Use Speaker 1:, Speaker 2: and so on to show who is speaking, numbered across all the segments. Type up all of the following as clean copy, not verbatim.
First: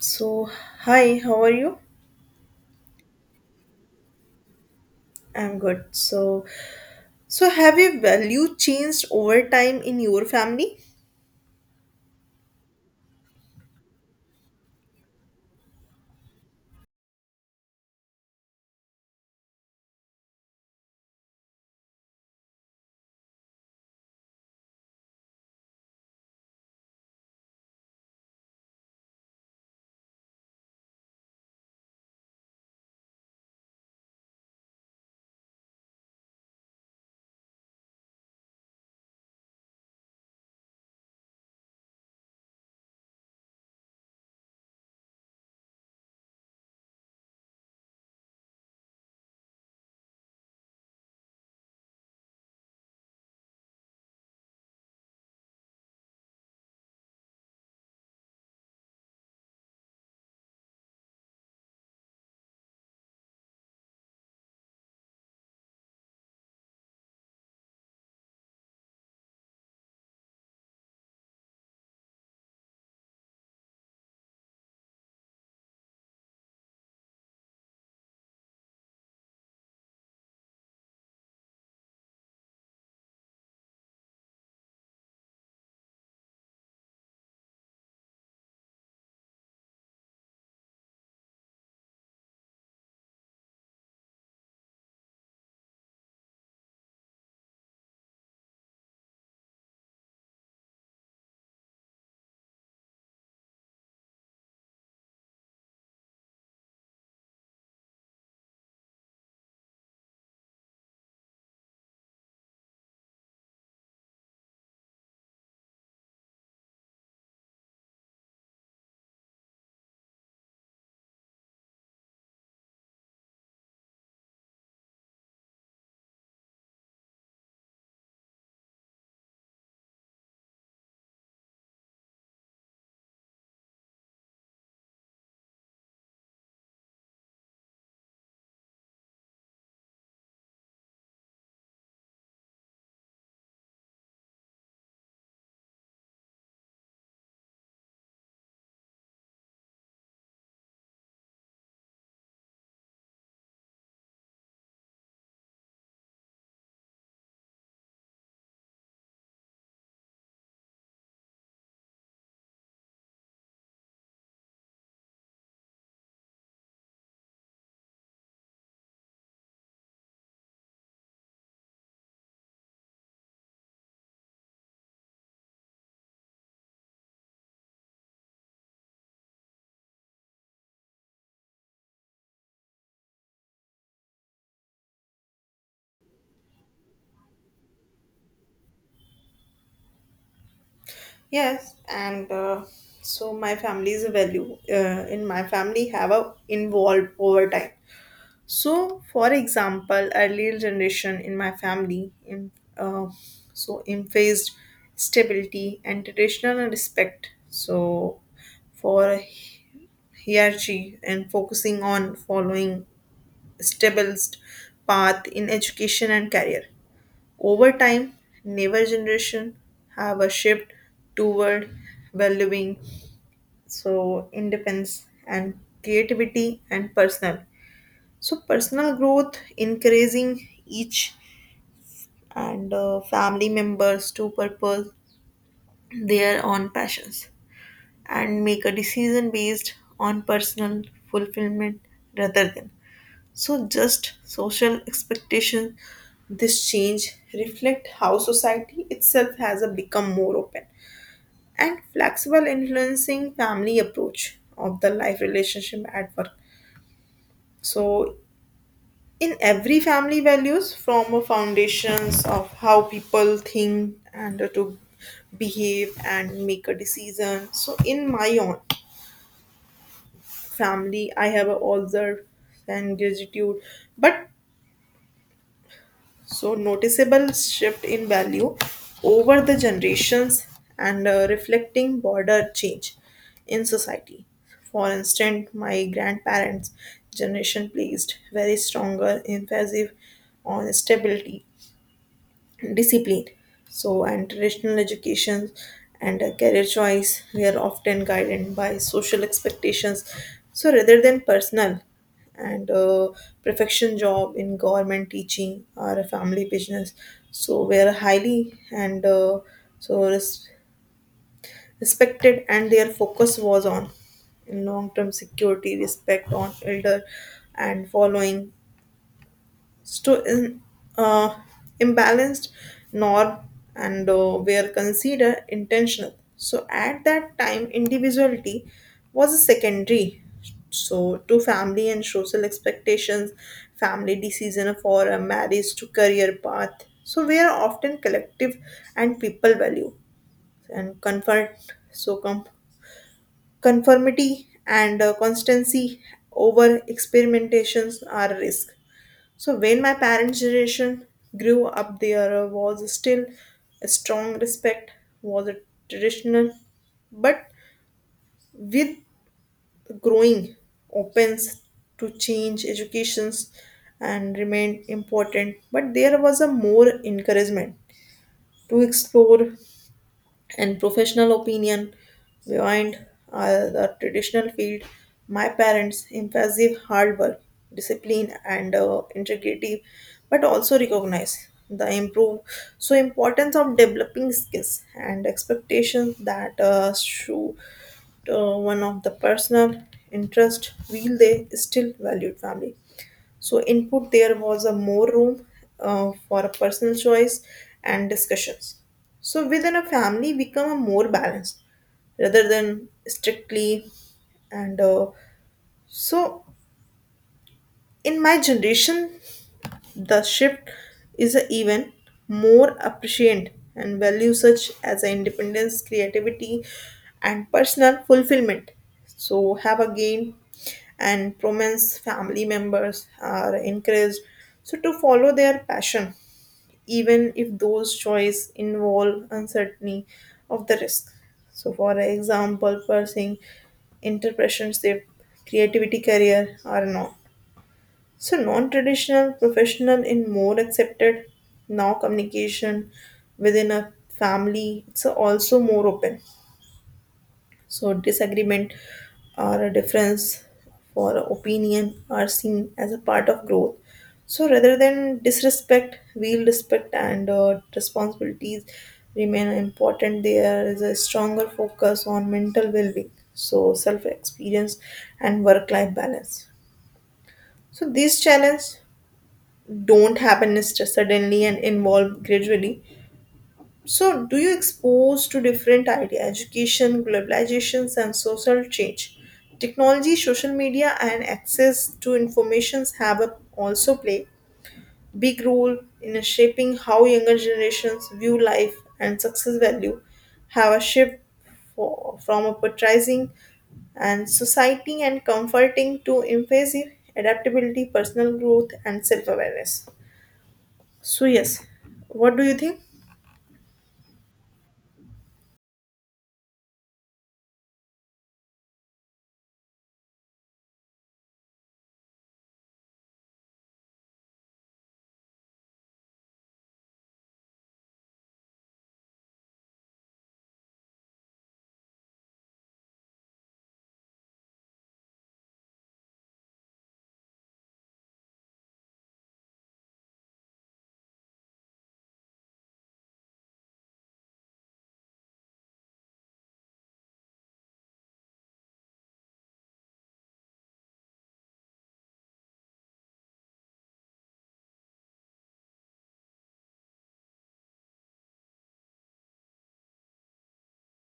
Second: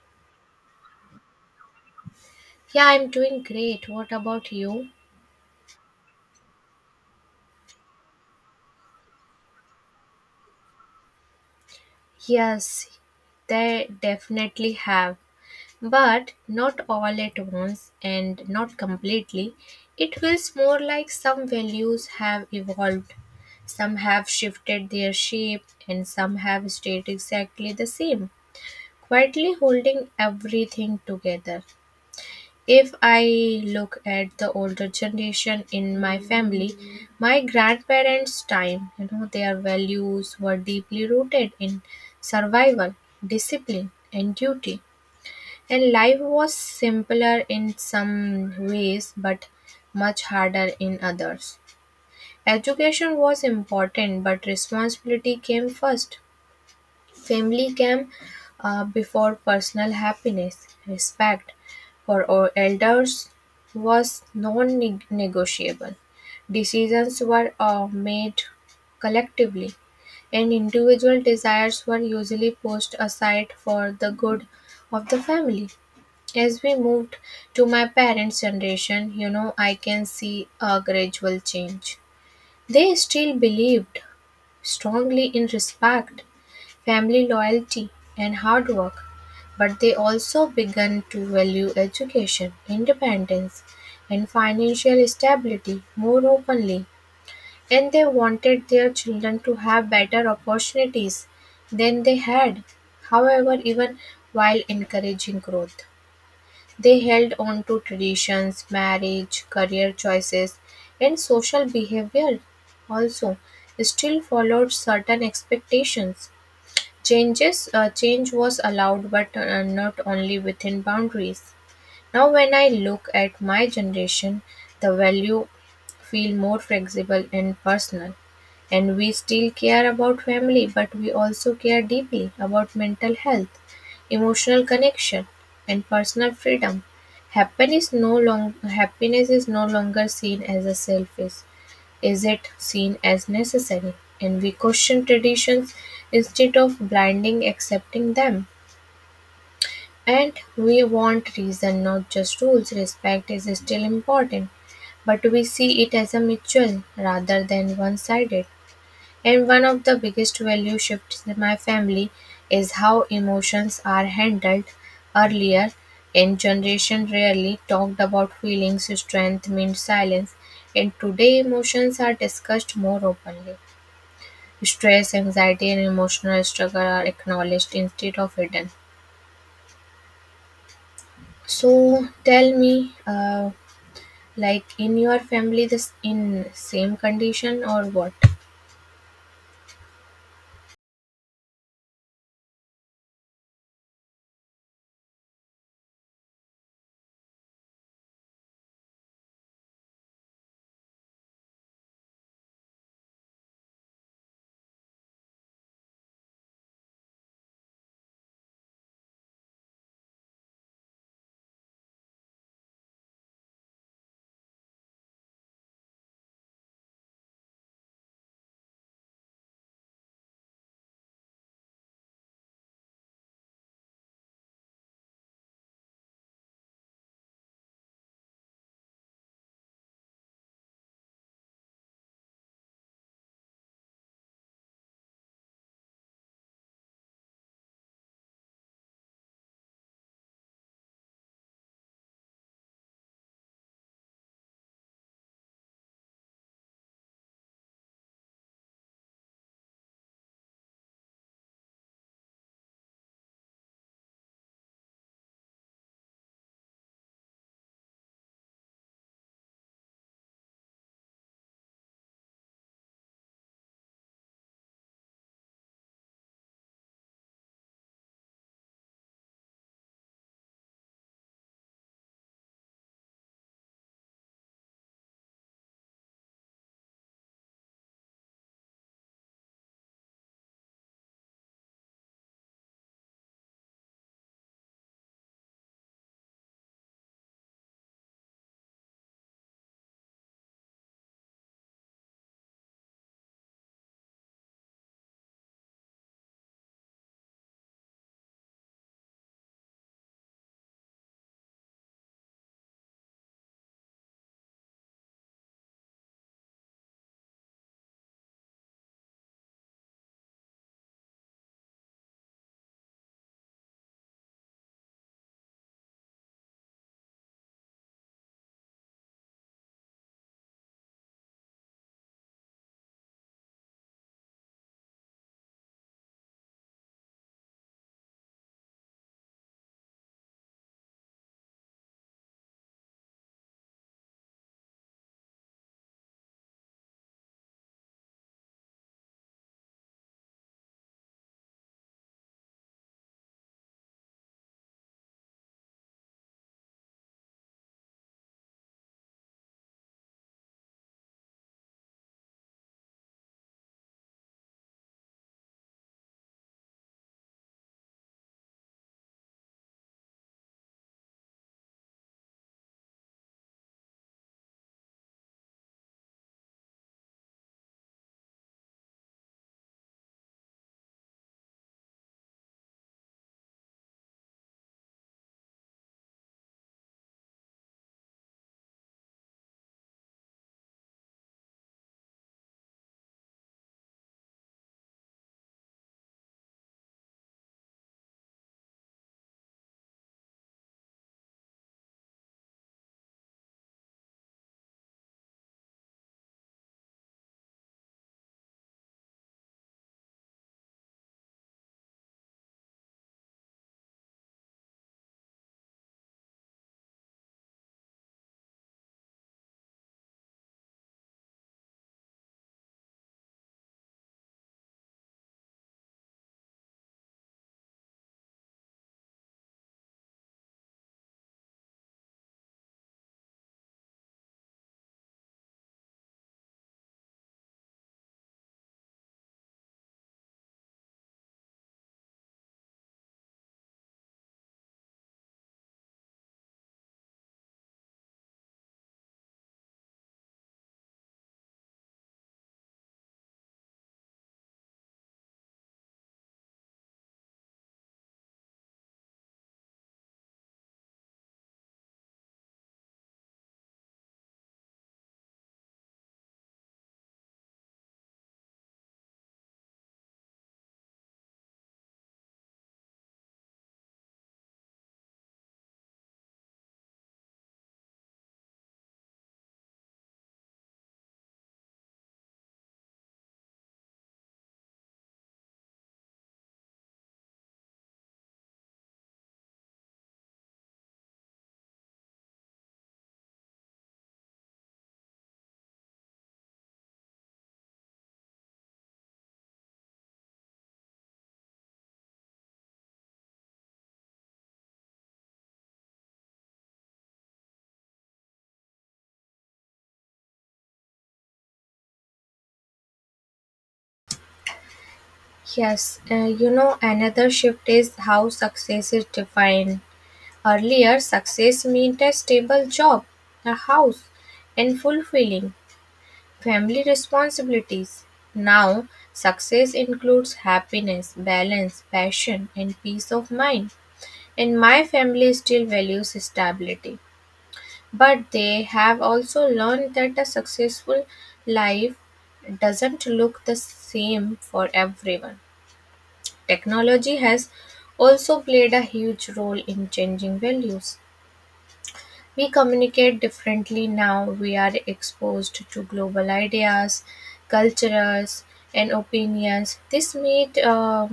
Speaker 1: So, hi, how are you?
Speaker 2: Yeah, I'm doing great. What about you?
Speaker 1: I'm good. So, have your value changed over time in your family?
Speaker 2: Yes, they definitely have, but not all at once and not completely. It feels more like some values have evolved, some have shifted their shape, and some have stayed exactly the same, quietly holding everything together. If I look at the older generation in my family, my grandparents' time, you know, their values were deeply rooted in survival, discipline, and duty. And life was simpler in some ways, but much harder in others. Education was important, but responsibility came first. Family came before personal happiness. Respect for our elders was non negotiable. Decisions were made collectively, and individual desires were usually pushed aside for the good of the family. As we moved to my parents' generation, you know, I can see a gradual change. They still believed strongly in respect, family loyalty, and hard work, but they also began to value education, independence, and financial stability more openly, and they wanted their children to have better opportunities than they had. However, even while encouraging growth, they held on to traditions. Marriage, career choices, and social behavior also still followed certain expectations. Change was allowed, but not only within boundaries. Now, when I look at my generation, the value feel more flexible and personal, and we still care about family, but we also care deeply about mental health, emotional connection, and personal freedom. Happiness is no longer seen as a selfish, is it seen as necessary, and we question traditions instead of blindly accepting them? And we want reason, not just rules. Respect is still important, but we see it as a mutual rather than one sided. And one of the biggest value shifts in my family is how emotions are handled. Earlier in generation rarely talked about feelings, strength means silence, and today emotions are discussed more openly. Stress, anxiety, and emotional struggle are acknowledged instead of hidden. So tell me, like in your family, this in same condition or what?
Speaker 1: Yes, and so my family's value in my family have a involved over time. So, for example, earlier generation in my family, in, uh, so emphasized stability and traditional respect. So, for hierarchy and focusing on following established path in education and career. Over time, newer generation have a shift toward valuing so independence and creativity and personal. So personal growth encouraging each and family members to purpose their own passions and make a decision based on personal fulfillment rather than so just social expectation. This change reflect how society itself has a become more open and flexible influencing family approach of the life relationship at work. So in every family values form a foundations of how people think and to behave and make a decision. So in my own family I have observed and gratitude but so, noticeable shift in value over the generations and reflecting border change in society. For instance, my grandparents' generation placed very stronger emphasis on stability, discipline, so and traditional education and career choice we are often guided by social expectations so rather than personal and perfection job in government teaching or a family business so we are highly and so respected and their focus was on long term security, respect on elder and following sto- in- uh, imbalanced nor and were considered intentional. So at that time, individuality was a secondary. So to family and social expectations, family decision for a marriage to career path. So we are often collective and people value and comfort. So conformity and constancy over experimentations are risk. So when my parents' generation grew up, there was still a strong respect was a traditional, but with growing opens to change educations and remained important. But there was a more encouragement to explore and professional opinion behind the traditional field. My parents impressive hard work, discipline and integrity, but also recognize the improve so importance of developing skills and expectations that show one of the personal interest will they still valued family so, input there was a more room for personal choice and discussions. So, within a family, become a more balanced rather than strictly and so in my generation the shift is even more appreciant and value such as independence, creativity, and personal fulfillment. So have a gain and prominence family members are encouraged so to follow their passion even if those choices involve uncertainty of the risk. So for example, pursuing entrepreneurship, creativity career or not. So, non traditional, professional, in more accepted now. Communication within a family, it's also more open. So, disagreement or a difference for opinion are seen as a part of growth. So, rather than disrespect, real respect and responsibilities remain important. There is a stronger focus on mental well being, so self experience and work life balance. So, these challenges don't happen is just suddenly and involve gradually. So, do you expose to different idea, education, globalizations, and social change? Technology, social media, and access to informations have a, also play big role in shaping how younger generations view life and success value. Have a shift for, from a patronizing and society and comforting to emphasis adaptability, personal growth, and self awareness. So, yes, what do you think?
Speaker 2: Yes, you know, another shift is how success is defined. Earlier, success meant a stable job, a house, and fulfilling family responsibilities. Now, success includes happiness, balance, passion, and peace of mind. And my family still values stability, but they have also learned that a successful life doesn't look the same for everyone. Technology has also played a huge role in changing values. We communicate differently now. We are exposed to global ideas, cultures, and opinions.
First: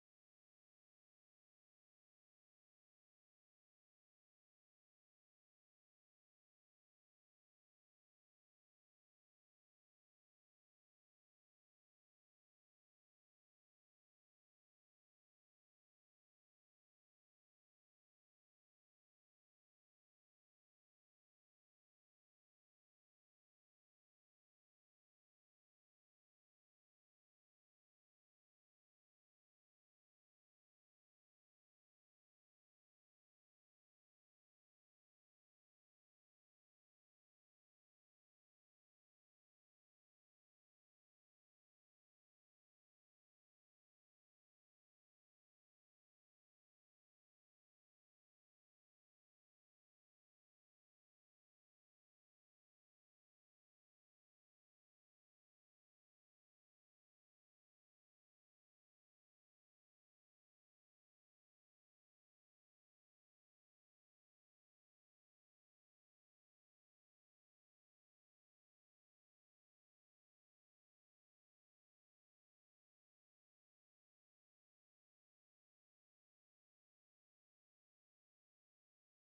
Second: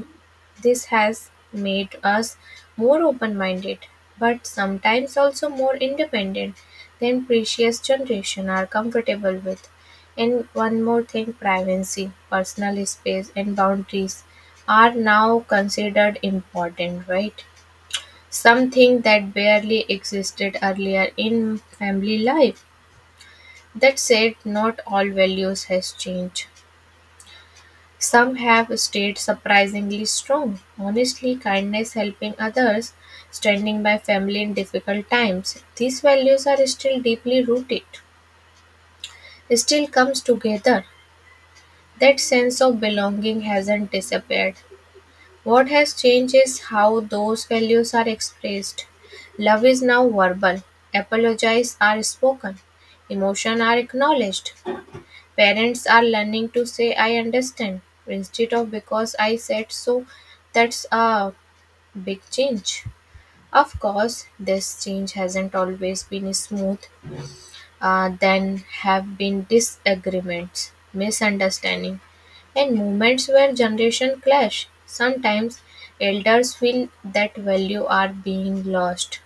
Speaker 2: This has made us more open-minded, but sometimes also more independent than previous generation are comfortable with. And one more thing, privacy, personal space, and boundaries are now considered important, right? Something that barely existed earlier in family life. That said, not all values has changed. Some have stayed surprisingly strong. Honestly, kindness, helping others, standing by family in difficult times. These values are still deeply rooted. Still comes together. That sense of belonging hasn't disappeared. What has changed is how those values are expressed. Love is now verbal, apologies are spoken, emotions are acknowledged. Parents are learning to say, I understand, instead of because I said so. That's a big change. Of course, this change hasn't always been smooth. Then have been disagreements, misunderstanding, and moments where generation clash. Sometimes elders feel that value are being lost,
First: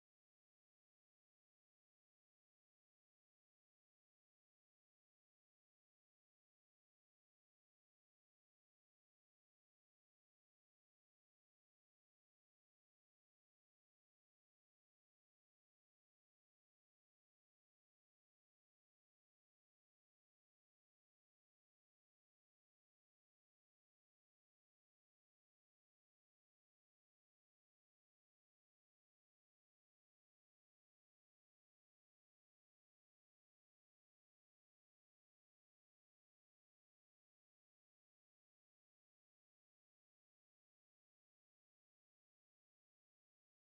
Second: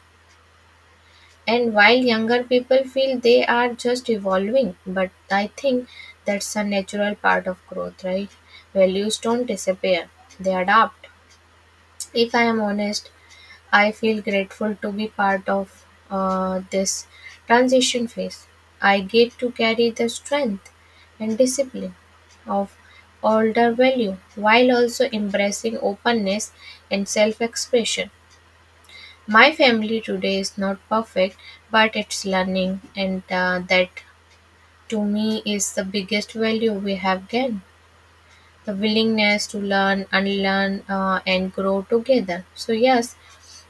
Speaker 2: and while younger people feel they are just evolving. But I think that's a natural part of growth, right? Values don't disappear; they adapt. If I am honest, I feel grateful to be part of this transition phase. I get to carry the strength and discipline of older value while also embracing openness and self expression. My family today is not perfect, but it's learning, and that to me is the biggest value we have gained, the willingness to learn, unlearn, and grow together. So, yes,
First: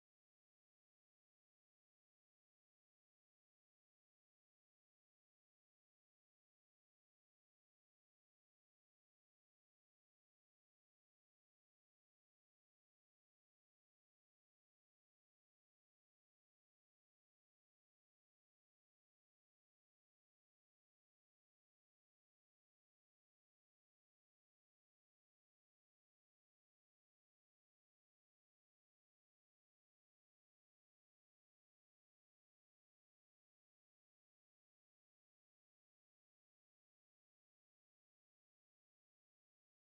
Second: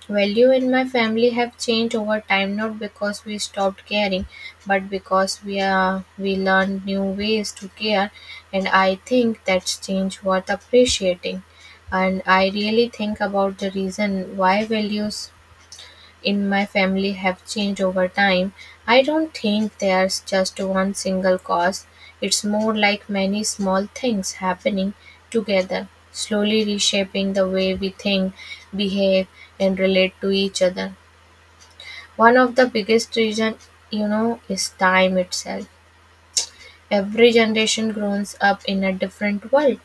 Speaker 2: value in my family have changed over time, not because we stopped caring, but because we learned new ways to care, and I think that's change worth appreciating. And I really think about the reason why values in my family have changed over time. I don't think there's just one single cause. It's more like many small things happening together, slowly reshaping the way we think, behave, and relate to each other. One of the biggest reason, you know, is time itself. Every generation grows up in a different world.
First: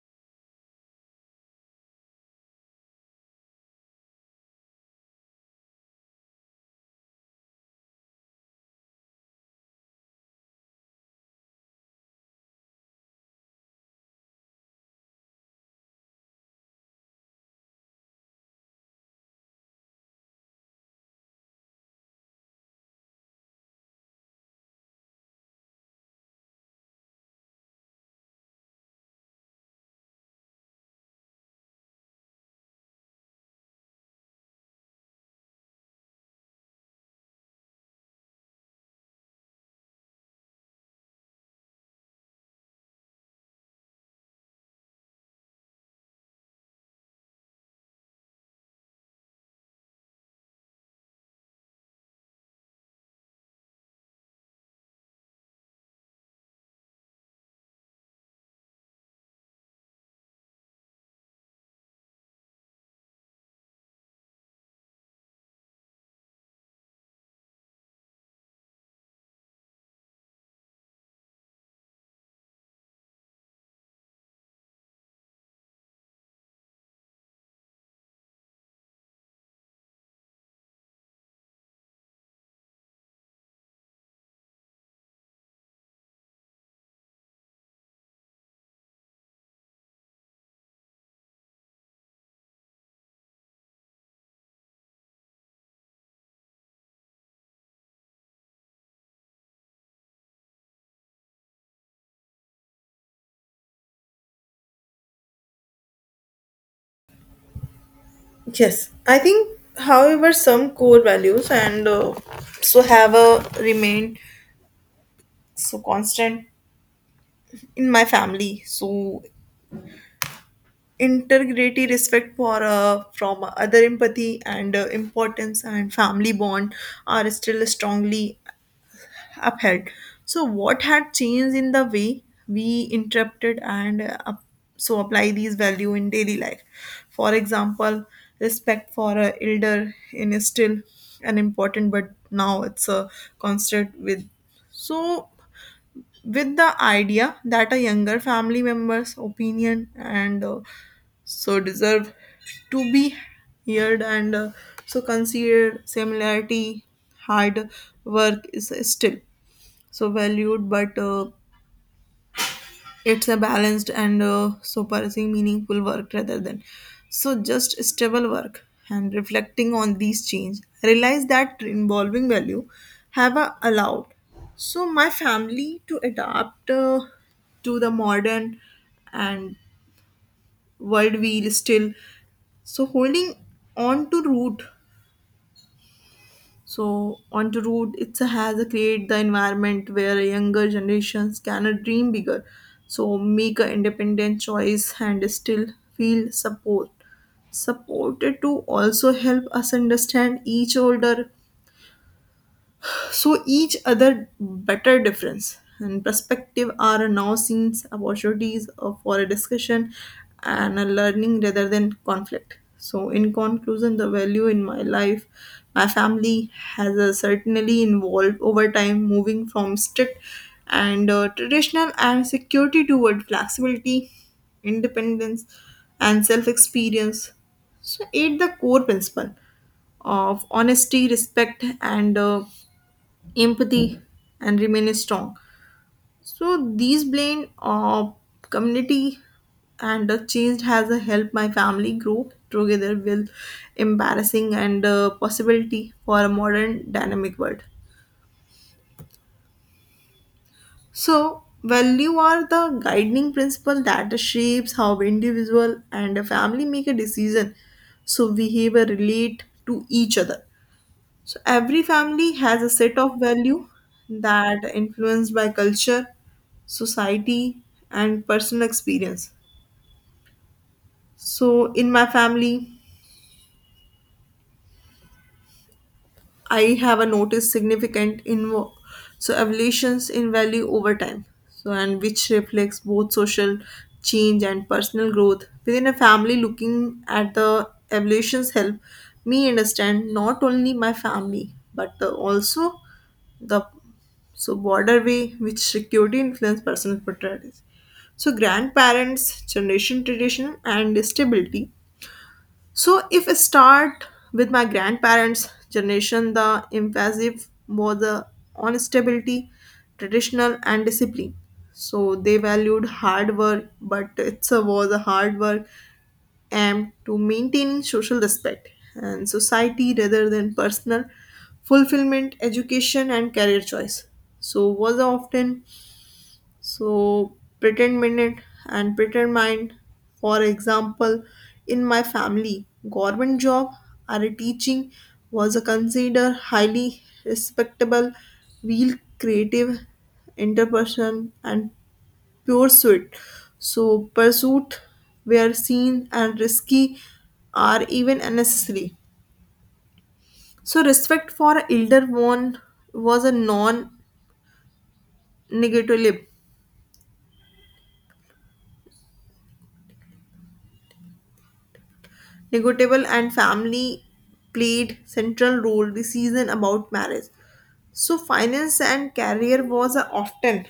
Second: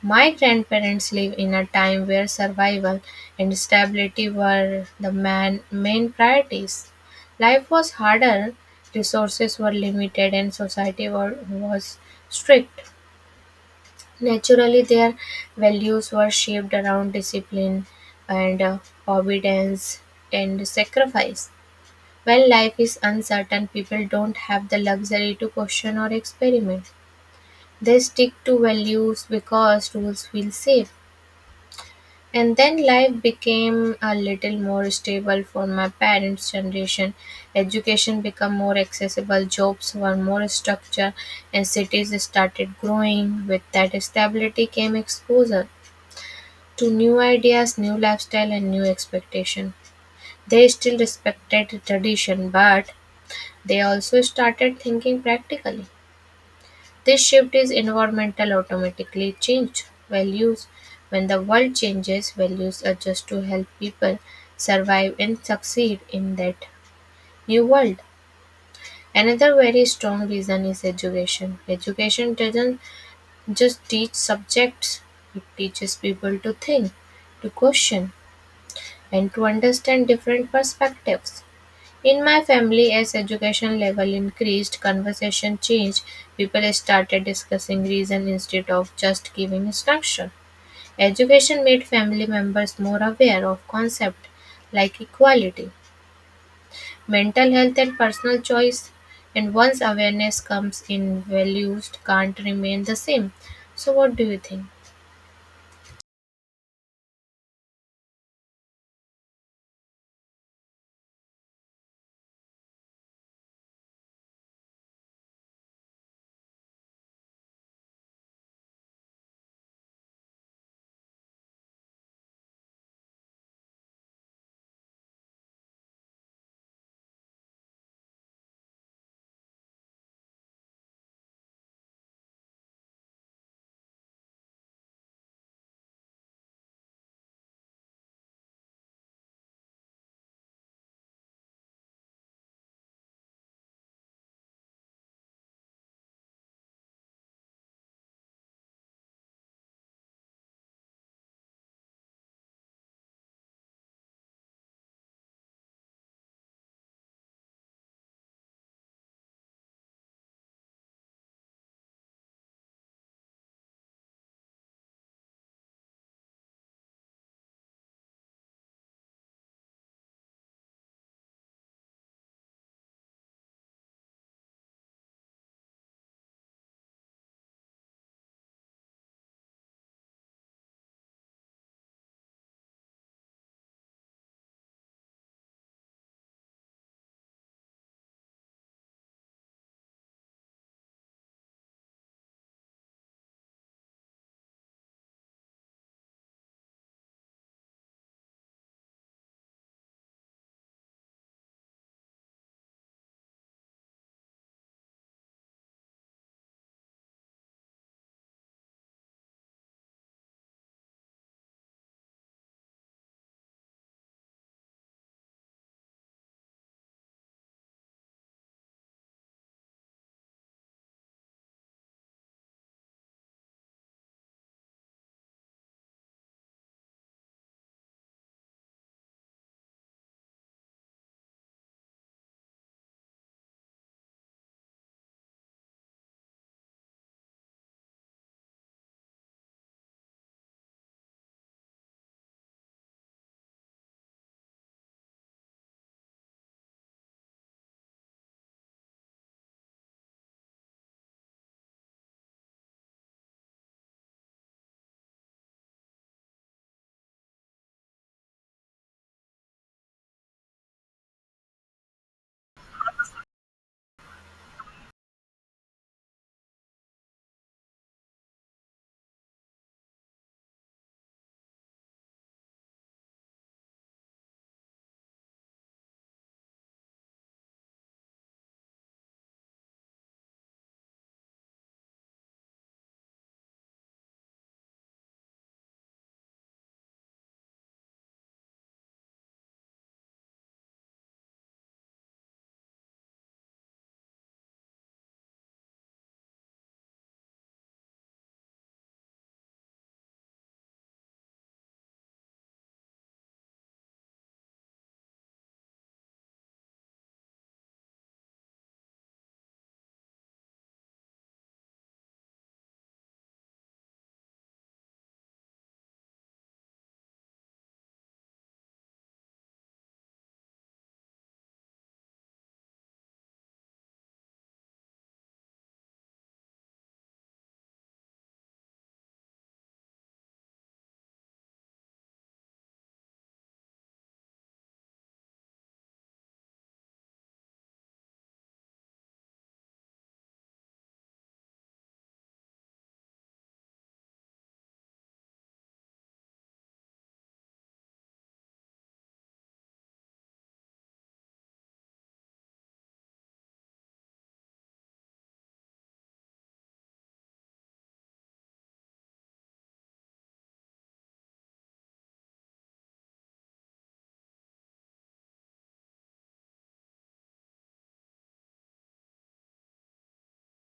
Speaker 2: My grandparents lived in a time where survival and stability were the main priorities. Life was harder, resources were limited, and was strict. Naturally, their values were shaped around discipline and obedience and sacrifice. When life is uncertain, people don't have the luxury to question or experiment. They stick to values because rules feel safe. And then life became a little more stable for my parents' generation. Education became more accessible, jobs were more structured, and cities started growing. With that stability came exposure to new ideas, new lifestyle, and new expectation. They still respected tradition, but they also started thinking practically. This shift is environmental, automatically changed values. When the world changes, values adjust to help people survive and succeed in that new world. Another very strong reason is education. Education doesn't just teach subjects, it teaches people to think, to question, and to understand different perspectives. In my family, as education level increased, conversation changed. People started discussing reason instead of just giving instruction. Education made family members more aware of concepts like equality, mental health, and personal choice. And once awareness comes in, values can't remain the same. So, what do you think?
Speaker 1: Yes, I think, however, some core values and so have remained so constant in my family. So, integrity, respect for from other, empathy and importance and family bond are still strongly upheld. So, what had changed in the way we interpreted and so apply these value in daily life? For example, respect for a elder in is still an important, but now it's a constant with. So, with the idea that a younger family member's opinion and so deserve to be heard and so considered similarity. Hard work is still so valued, but it's a balanced and so pursuing meaningful work rather than so just stable work. And reflecting on these change, I realized that involving value have allowed so my family to adapt to the modern and world wheel still so holding on to root. So on onto root, it has a create the environment where younger generations can dream bigger. So make an independent choice and still feel support. Supported to also help us understand each older so each other better. Difference and perspective are now seen as opportunities for a discussion and a learning rather than conflict. So in conclusion the value in my life, my family has certainly evolved over time moving from strict and traditional and security toward flexibility, independence, and self experience. So eight the core principle of honesty, respect and empathy and remain strong. So these blend of community and a change has a helped my family grow together with embarrassing and possibility for a modern dynamic world. So value are the guiding principle that shapes how individual and a family make a decision, so behavior relate to each other. So every family has a set of value that influenced by culture, society, and personal experience. So in my family, I have a noticed significant evolutions in value over time. So and which reflects both social change and personal growth within a family. Looking at the evolutions help me understand not only my family but the, also the so broader way which security influence personal priorities. So grandparents generation tradition and stability. So if I start with my grandparents' generation, the emphasis was the on stability, traditional and discipline. So they valued hard work, but it was a hard work aimed to maintaining social respect and society rather than personal fulfillment, education and career choice. So was often so, pretend minute and pretend mind. For example, in my family, government job or a teaching was a considered highly respectable, real creative, interperson and pure suit. So, pursuit were seen and risky are even unnecessary. So, respect for elder one was a non-negotiable. Negotiable and family played central role the season about marriage. So finance and career was a often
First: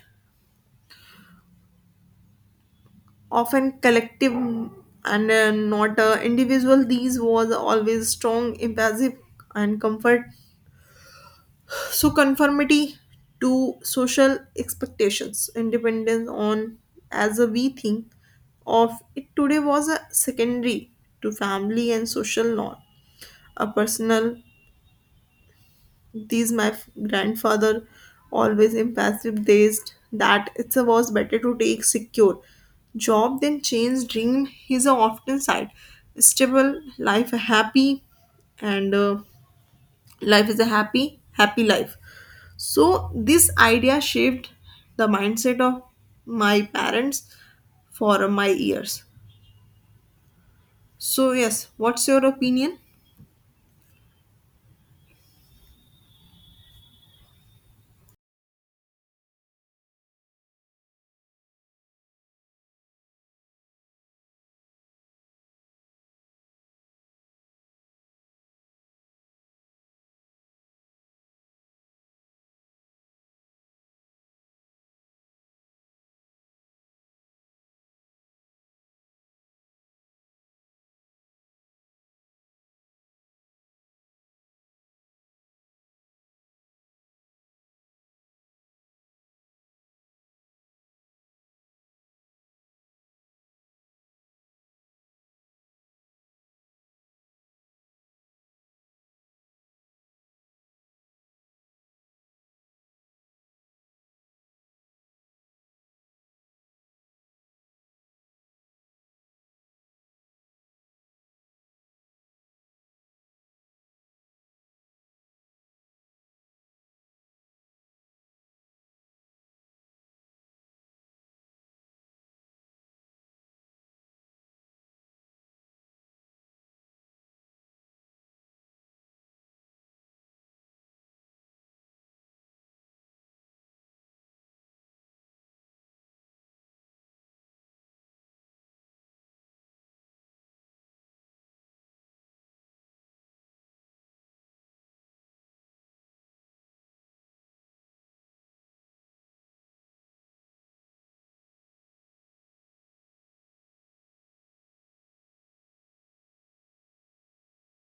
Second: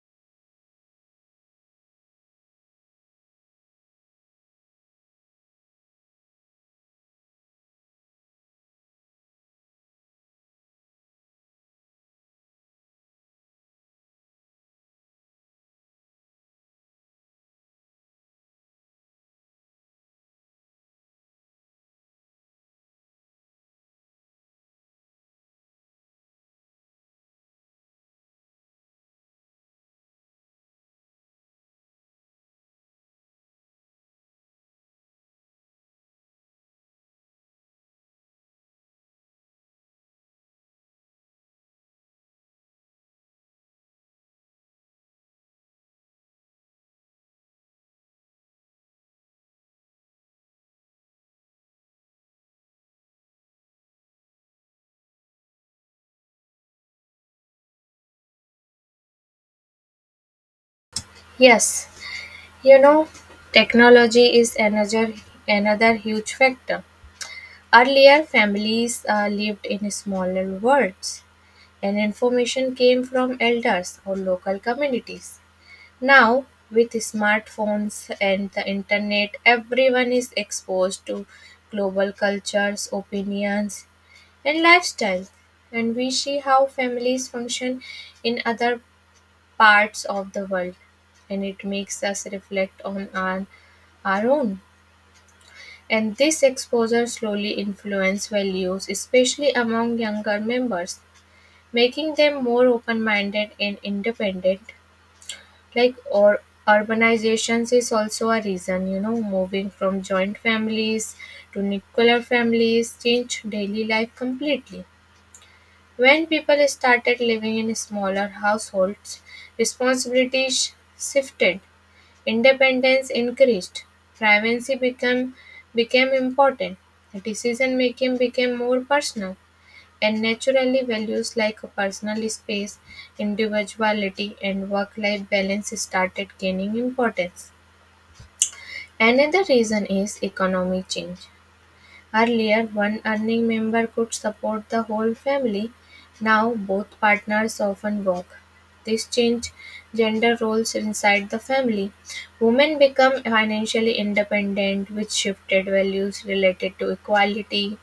Speaker 1: often collective and not individual. These was always strong, impulsive and comfort. So conformity to social expectations, independence on as a we think of it today was a secondary to family and social norm, a personal. These my grandfather always impassive dazed that it was better to take secure job than change dream. He's a often side stable life a happy and life is a happy life. So this idea shaped the mindset of my parents for my years. So yes what's your opinion?
Speaker 2: Yes, you know, technology is another huge factor. Earlier, families lived in smaller worlds, and information came from elders or local communities. Now, with smartphones and the internet, everyone is exposed to global cultures, opinions, and lifestyles, and we see how families function in other parts of the world, and it makes us reflect on our own. And this exposure slowly influenced values, especially among younger members, making them more open minded and independent. Like, or urbanizations is also a reason, you know, moving from joint families to nuclear families changed daily life completely. When people started living in smaller households, responsibilities shifted, independence increased, privacy became became important, decision-making became more personal, and naturally values like personal space, individuality, and work-life balance started gaining importance. Another reason is economic change. Earlier, one earning member could support the whole family. Now, both partners often work. This changed gender roles inside the family. Women become financially independent, which shifted values related to equality.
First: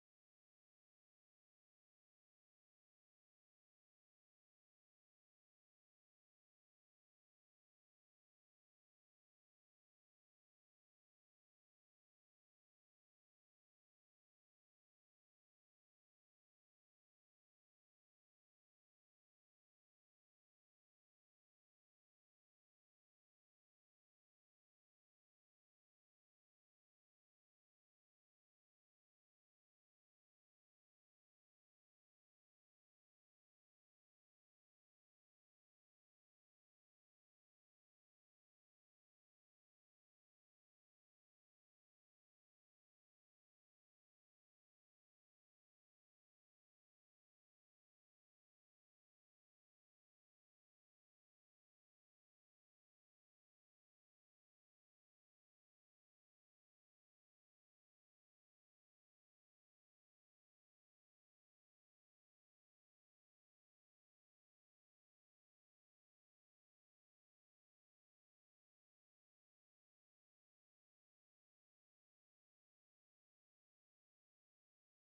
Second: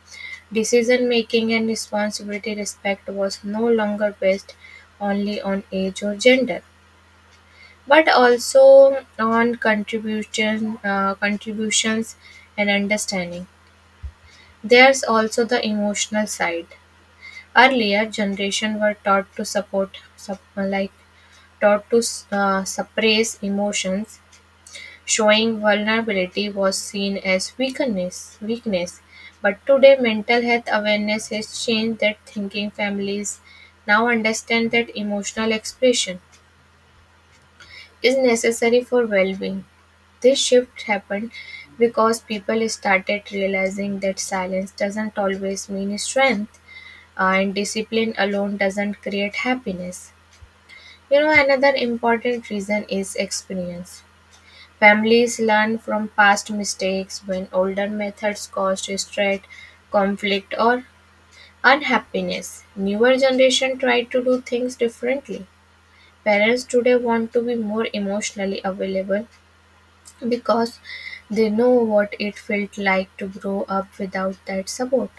Speaker 2: Decision making and responsibility respect was no longer based only on age or gender, but also on contributions and understanding. There's also the emotional side. Earlier generation were taught to support, sup- like taught to suppress emotions. Showing vulnerability was seen as weakness, but today mental health awareness has changed that thinking. Families now understand that emotional expression is necessary for well-being. This shift happened because people started realizing that silence doesn't always mean strength, and discipline alone doesn't create happiness. You know, another important reason is experience. Families learn from past mistakes. When older methods caused stress, conflict, or unhappiness, newer generation try to do things differently. Parents today want to be more emotionally available because they know what it felt like to grow up without that support.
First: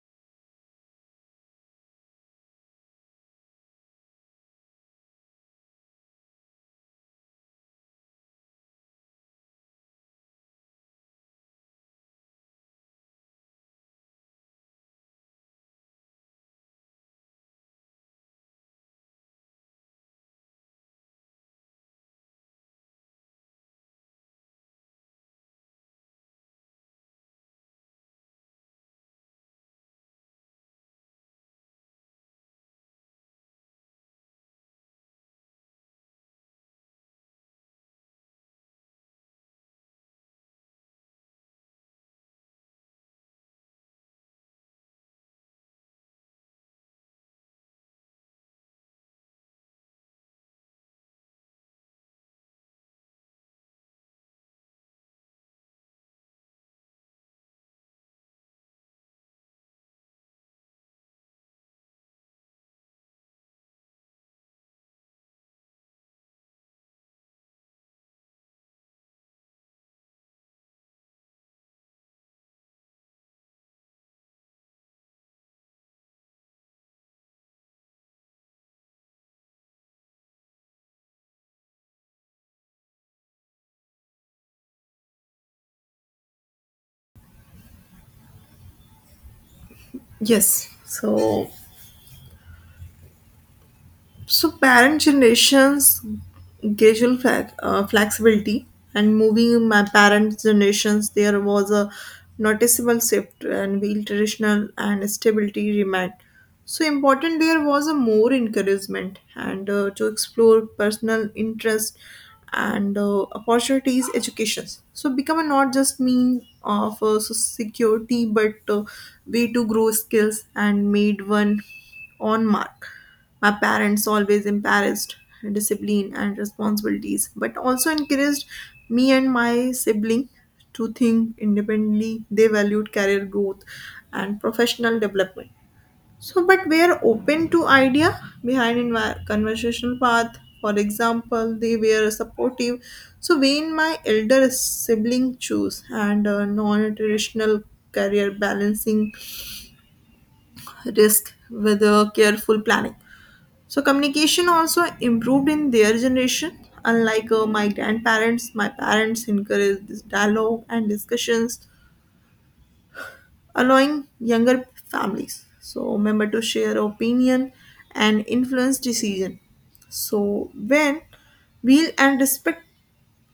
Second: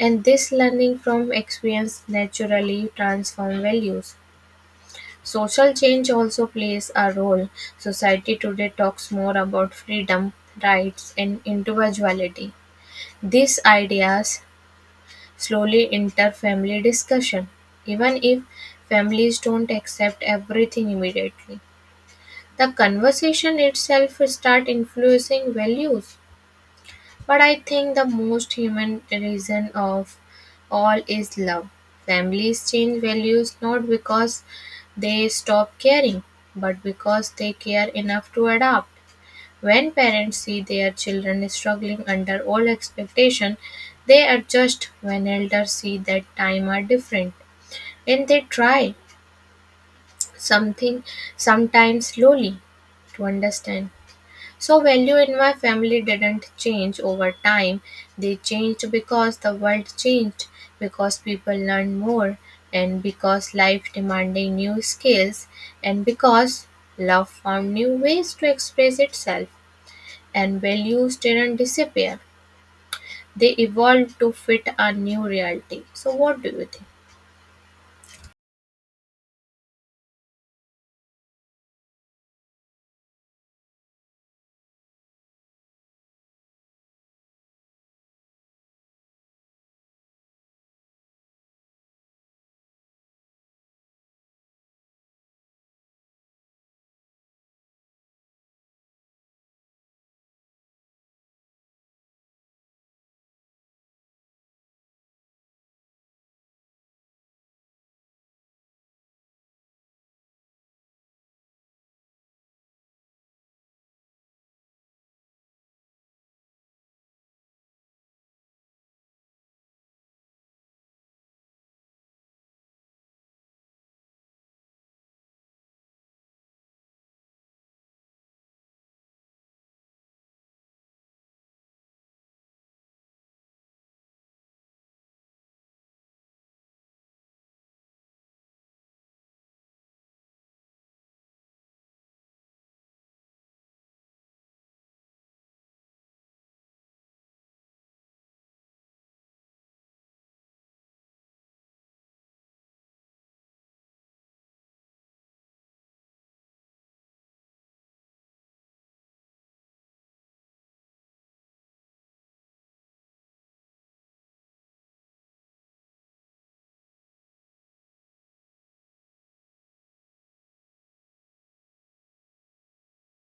Speaker 2: And this learning from experience naturally transforms values. Social change also plays a role. Society today talks more about freedom, rights, and individuality. These ideas slowly enter family discussion, even if families don't accept everything immediately. The conversation itself start influencing values. But I think the most human reason of all is love. Families change values not because they stop caring, but because they care enough to adapt. When parents see their children struggling under old expectation, they adjust. When elders see that time are different, and they try something, sometimes slowly, to understand. So value in my family didn't change over time. They changed because the world changed, because people learned more, and because life demanded new skills, and because love found new ways to express itself, and values didn't disappear. They evolved to fit our new reality. So, what do you think?
Speaker 1: Yes so so parent generations gradual flexibility and moving my parents generations there was a noticeable shift and while traditional and stability remained. So important there was a more encouragement and to explore personal interest and opportunities educations. So become a not just mean of security but way to grow skills and made one on mark. My parents always encouraged discipline and responsibilities, but also encouraged me and my sibling to think independently. They valued career growth and professional development. So, but we are open to idea behind conversational path. For example, they were supportive. So, when my elder sibling choose and non-traditional career balancing risk with a careful planning. So communication also improved in their generation. Unlike my grandparents, my parents encouraged this dialogue and discussions, allowing younger families, so member to share opinion and influence decision. So when will and respect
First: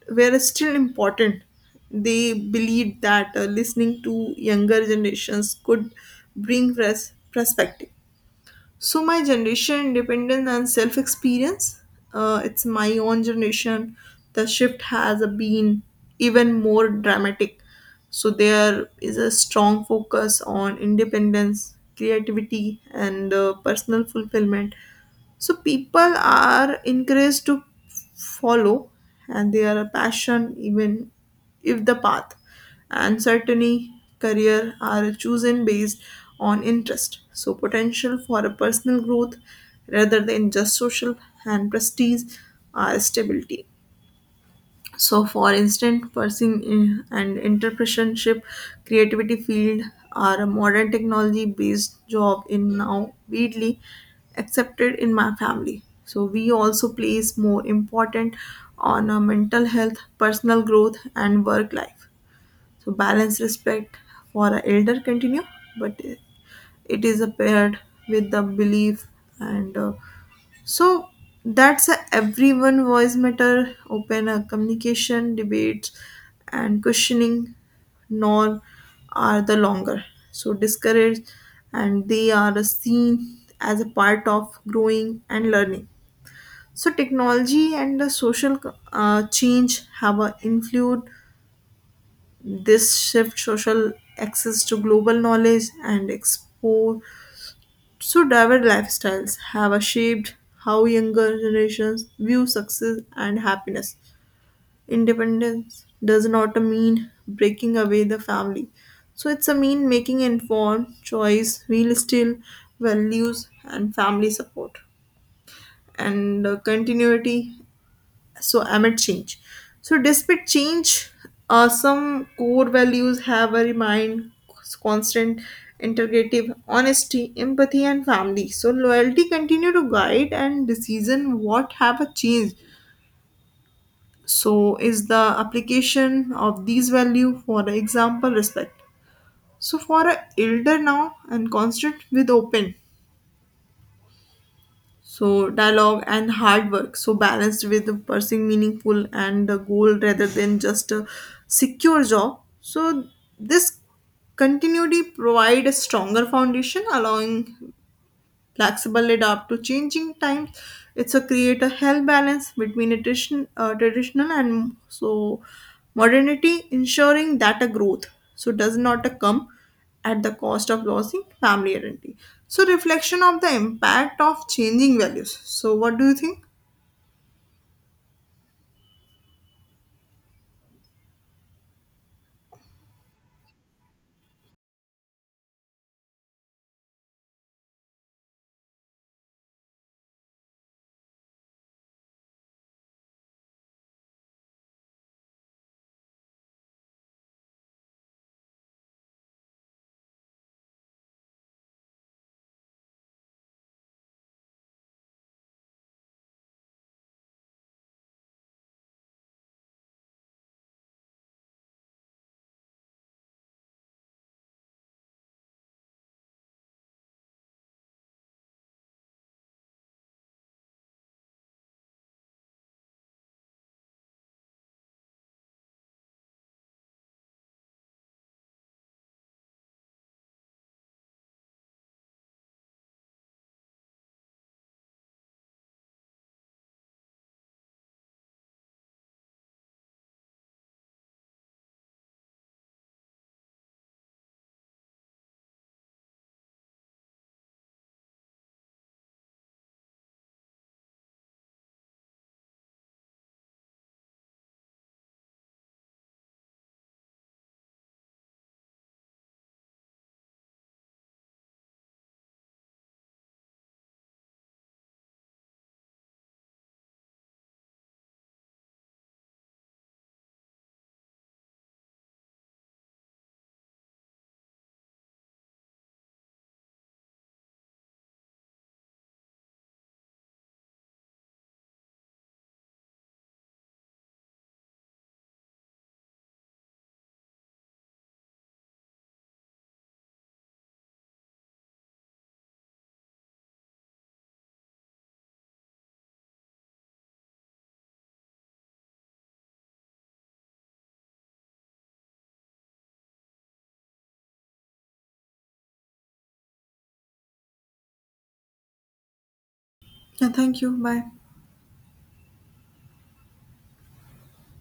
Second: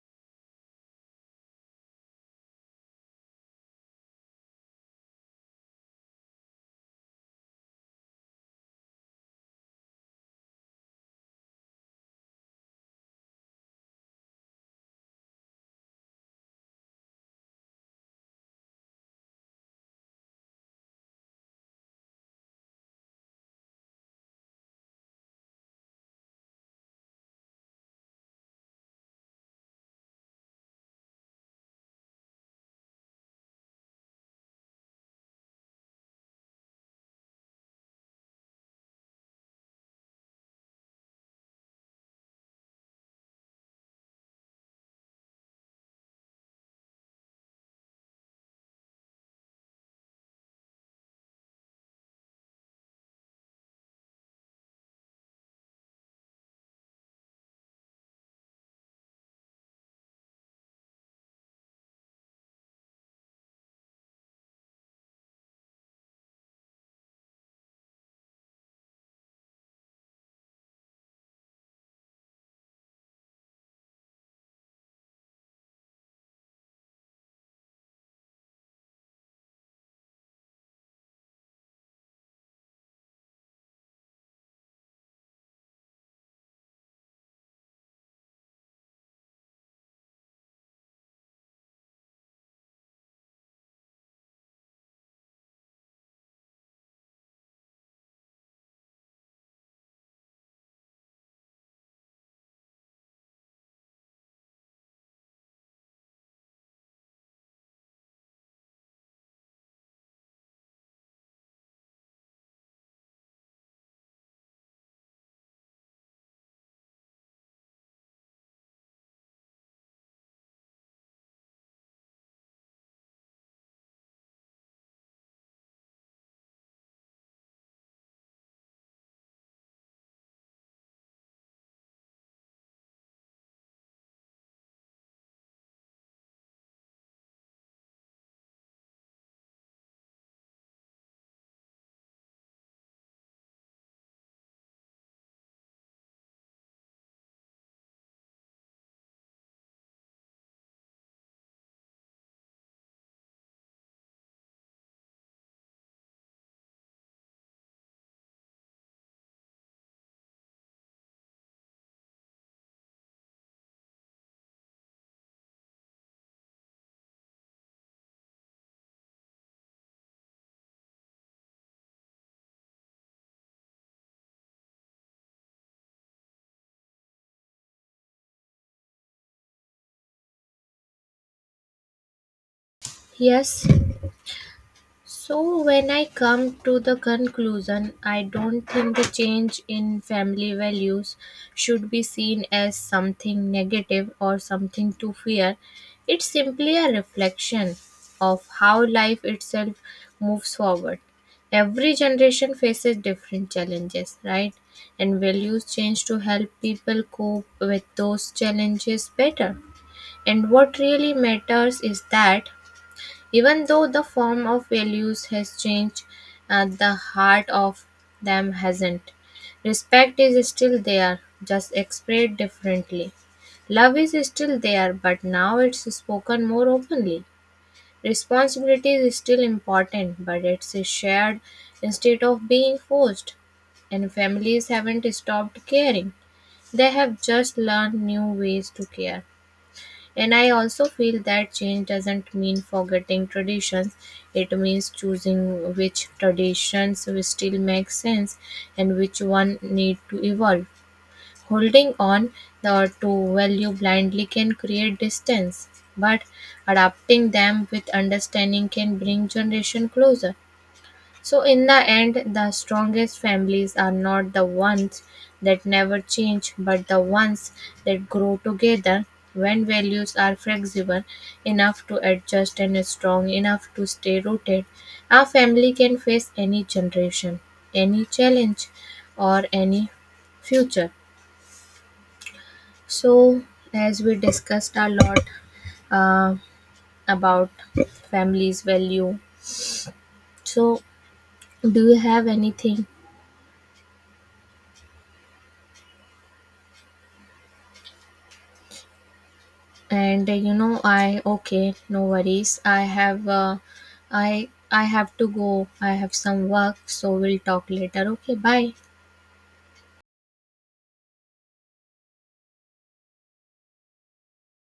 Speaker 1: were still important, they believed that listening to younger generations could bring perspective. So my generation independence and self experience, it's my own generation the shift has been even more dramatic. So there is a strong focus on independence, creativity and personal fulfillment. So people are encouraged to follow and their passion even if the path and certainly career are chosen based on interest, so potential for a personal growth rather than just social and prestige or stability. So, for instance, pursuing and entrepreneurship, creativity field are a modern technology-based job in now widely accepted in my family. So, we also place more important on our mental health, personal growth, and work life. So, balance respect for our elder continue, but it is paired with the belief and so that's a everyone voice matter open a communication debates and questioning nor are the longer. So discouraged and they are seen as a part of growing and learning. So technology and the social change have a influence this shift social access to global knowledge and explore so, diverse lifestyles have shaped how younger generations view success and happiness. Independence does not mean breaking away the family. So, it's a mean making informed choice, while still values and family support and continuity so amid change so despite change, some core values have a remind constant, integrative, honesty, empathy and family so loyalty continue to guide and decision. What have a change so is the application of these value. For example, respect so for a elder now and constant with open so dialogue and hard work so balanced with pursuing meaningful and a goal rather than just a secure job. So this continuity provide a stronger foundation allowing flexible, adapt to changing times. It's a create a health balance between tradition, traditional and so modernity, ensuring that a growth so does not come at the cost of losing family identity. So reflection of the impact of changing values. So what do you think?
Speaker 2: Yes. So, when I come to the conclusion, I don't think the change in family values should be seen as something negative or something to fear. It's simply a reflection of how life itself moves forward. Every generation faces different challenges, right? And values change to help people cope with those challenges better. And what really matters is that even though the form of values has changed, the heart of them hasn't. Respect is still there, just expressed differently. Love is still there, but now it's spoken more openly. Responsibility is still important, but it's shared instead of being forced. And families haven't stopped caring, they have just learned new ways to care. And I also feel that change doesn't mean forgetting traditions. It means choosing which traditions will still make sense and which one need to evolve. Holding on to value blindly can create distance, but adapting them with understanding can bring generation closer. So, in the end, the strongest families are not the ones that never change, but the ones that grow together, when values are flexible enough to adjust and strong enough to stay rooted. Our family can face any generation, any challenge, or any future. So, as we discussed a lot uh, about families' value, so do you have anything and you know, I okay, no worries, I have i have to go, I have some work, so we'll talk later, okay, bye.
Speaker 1: Yeah, thank you. Bye.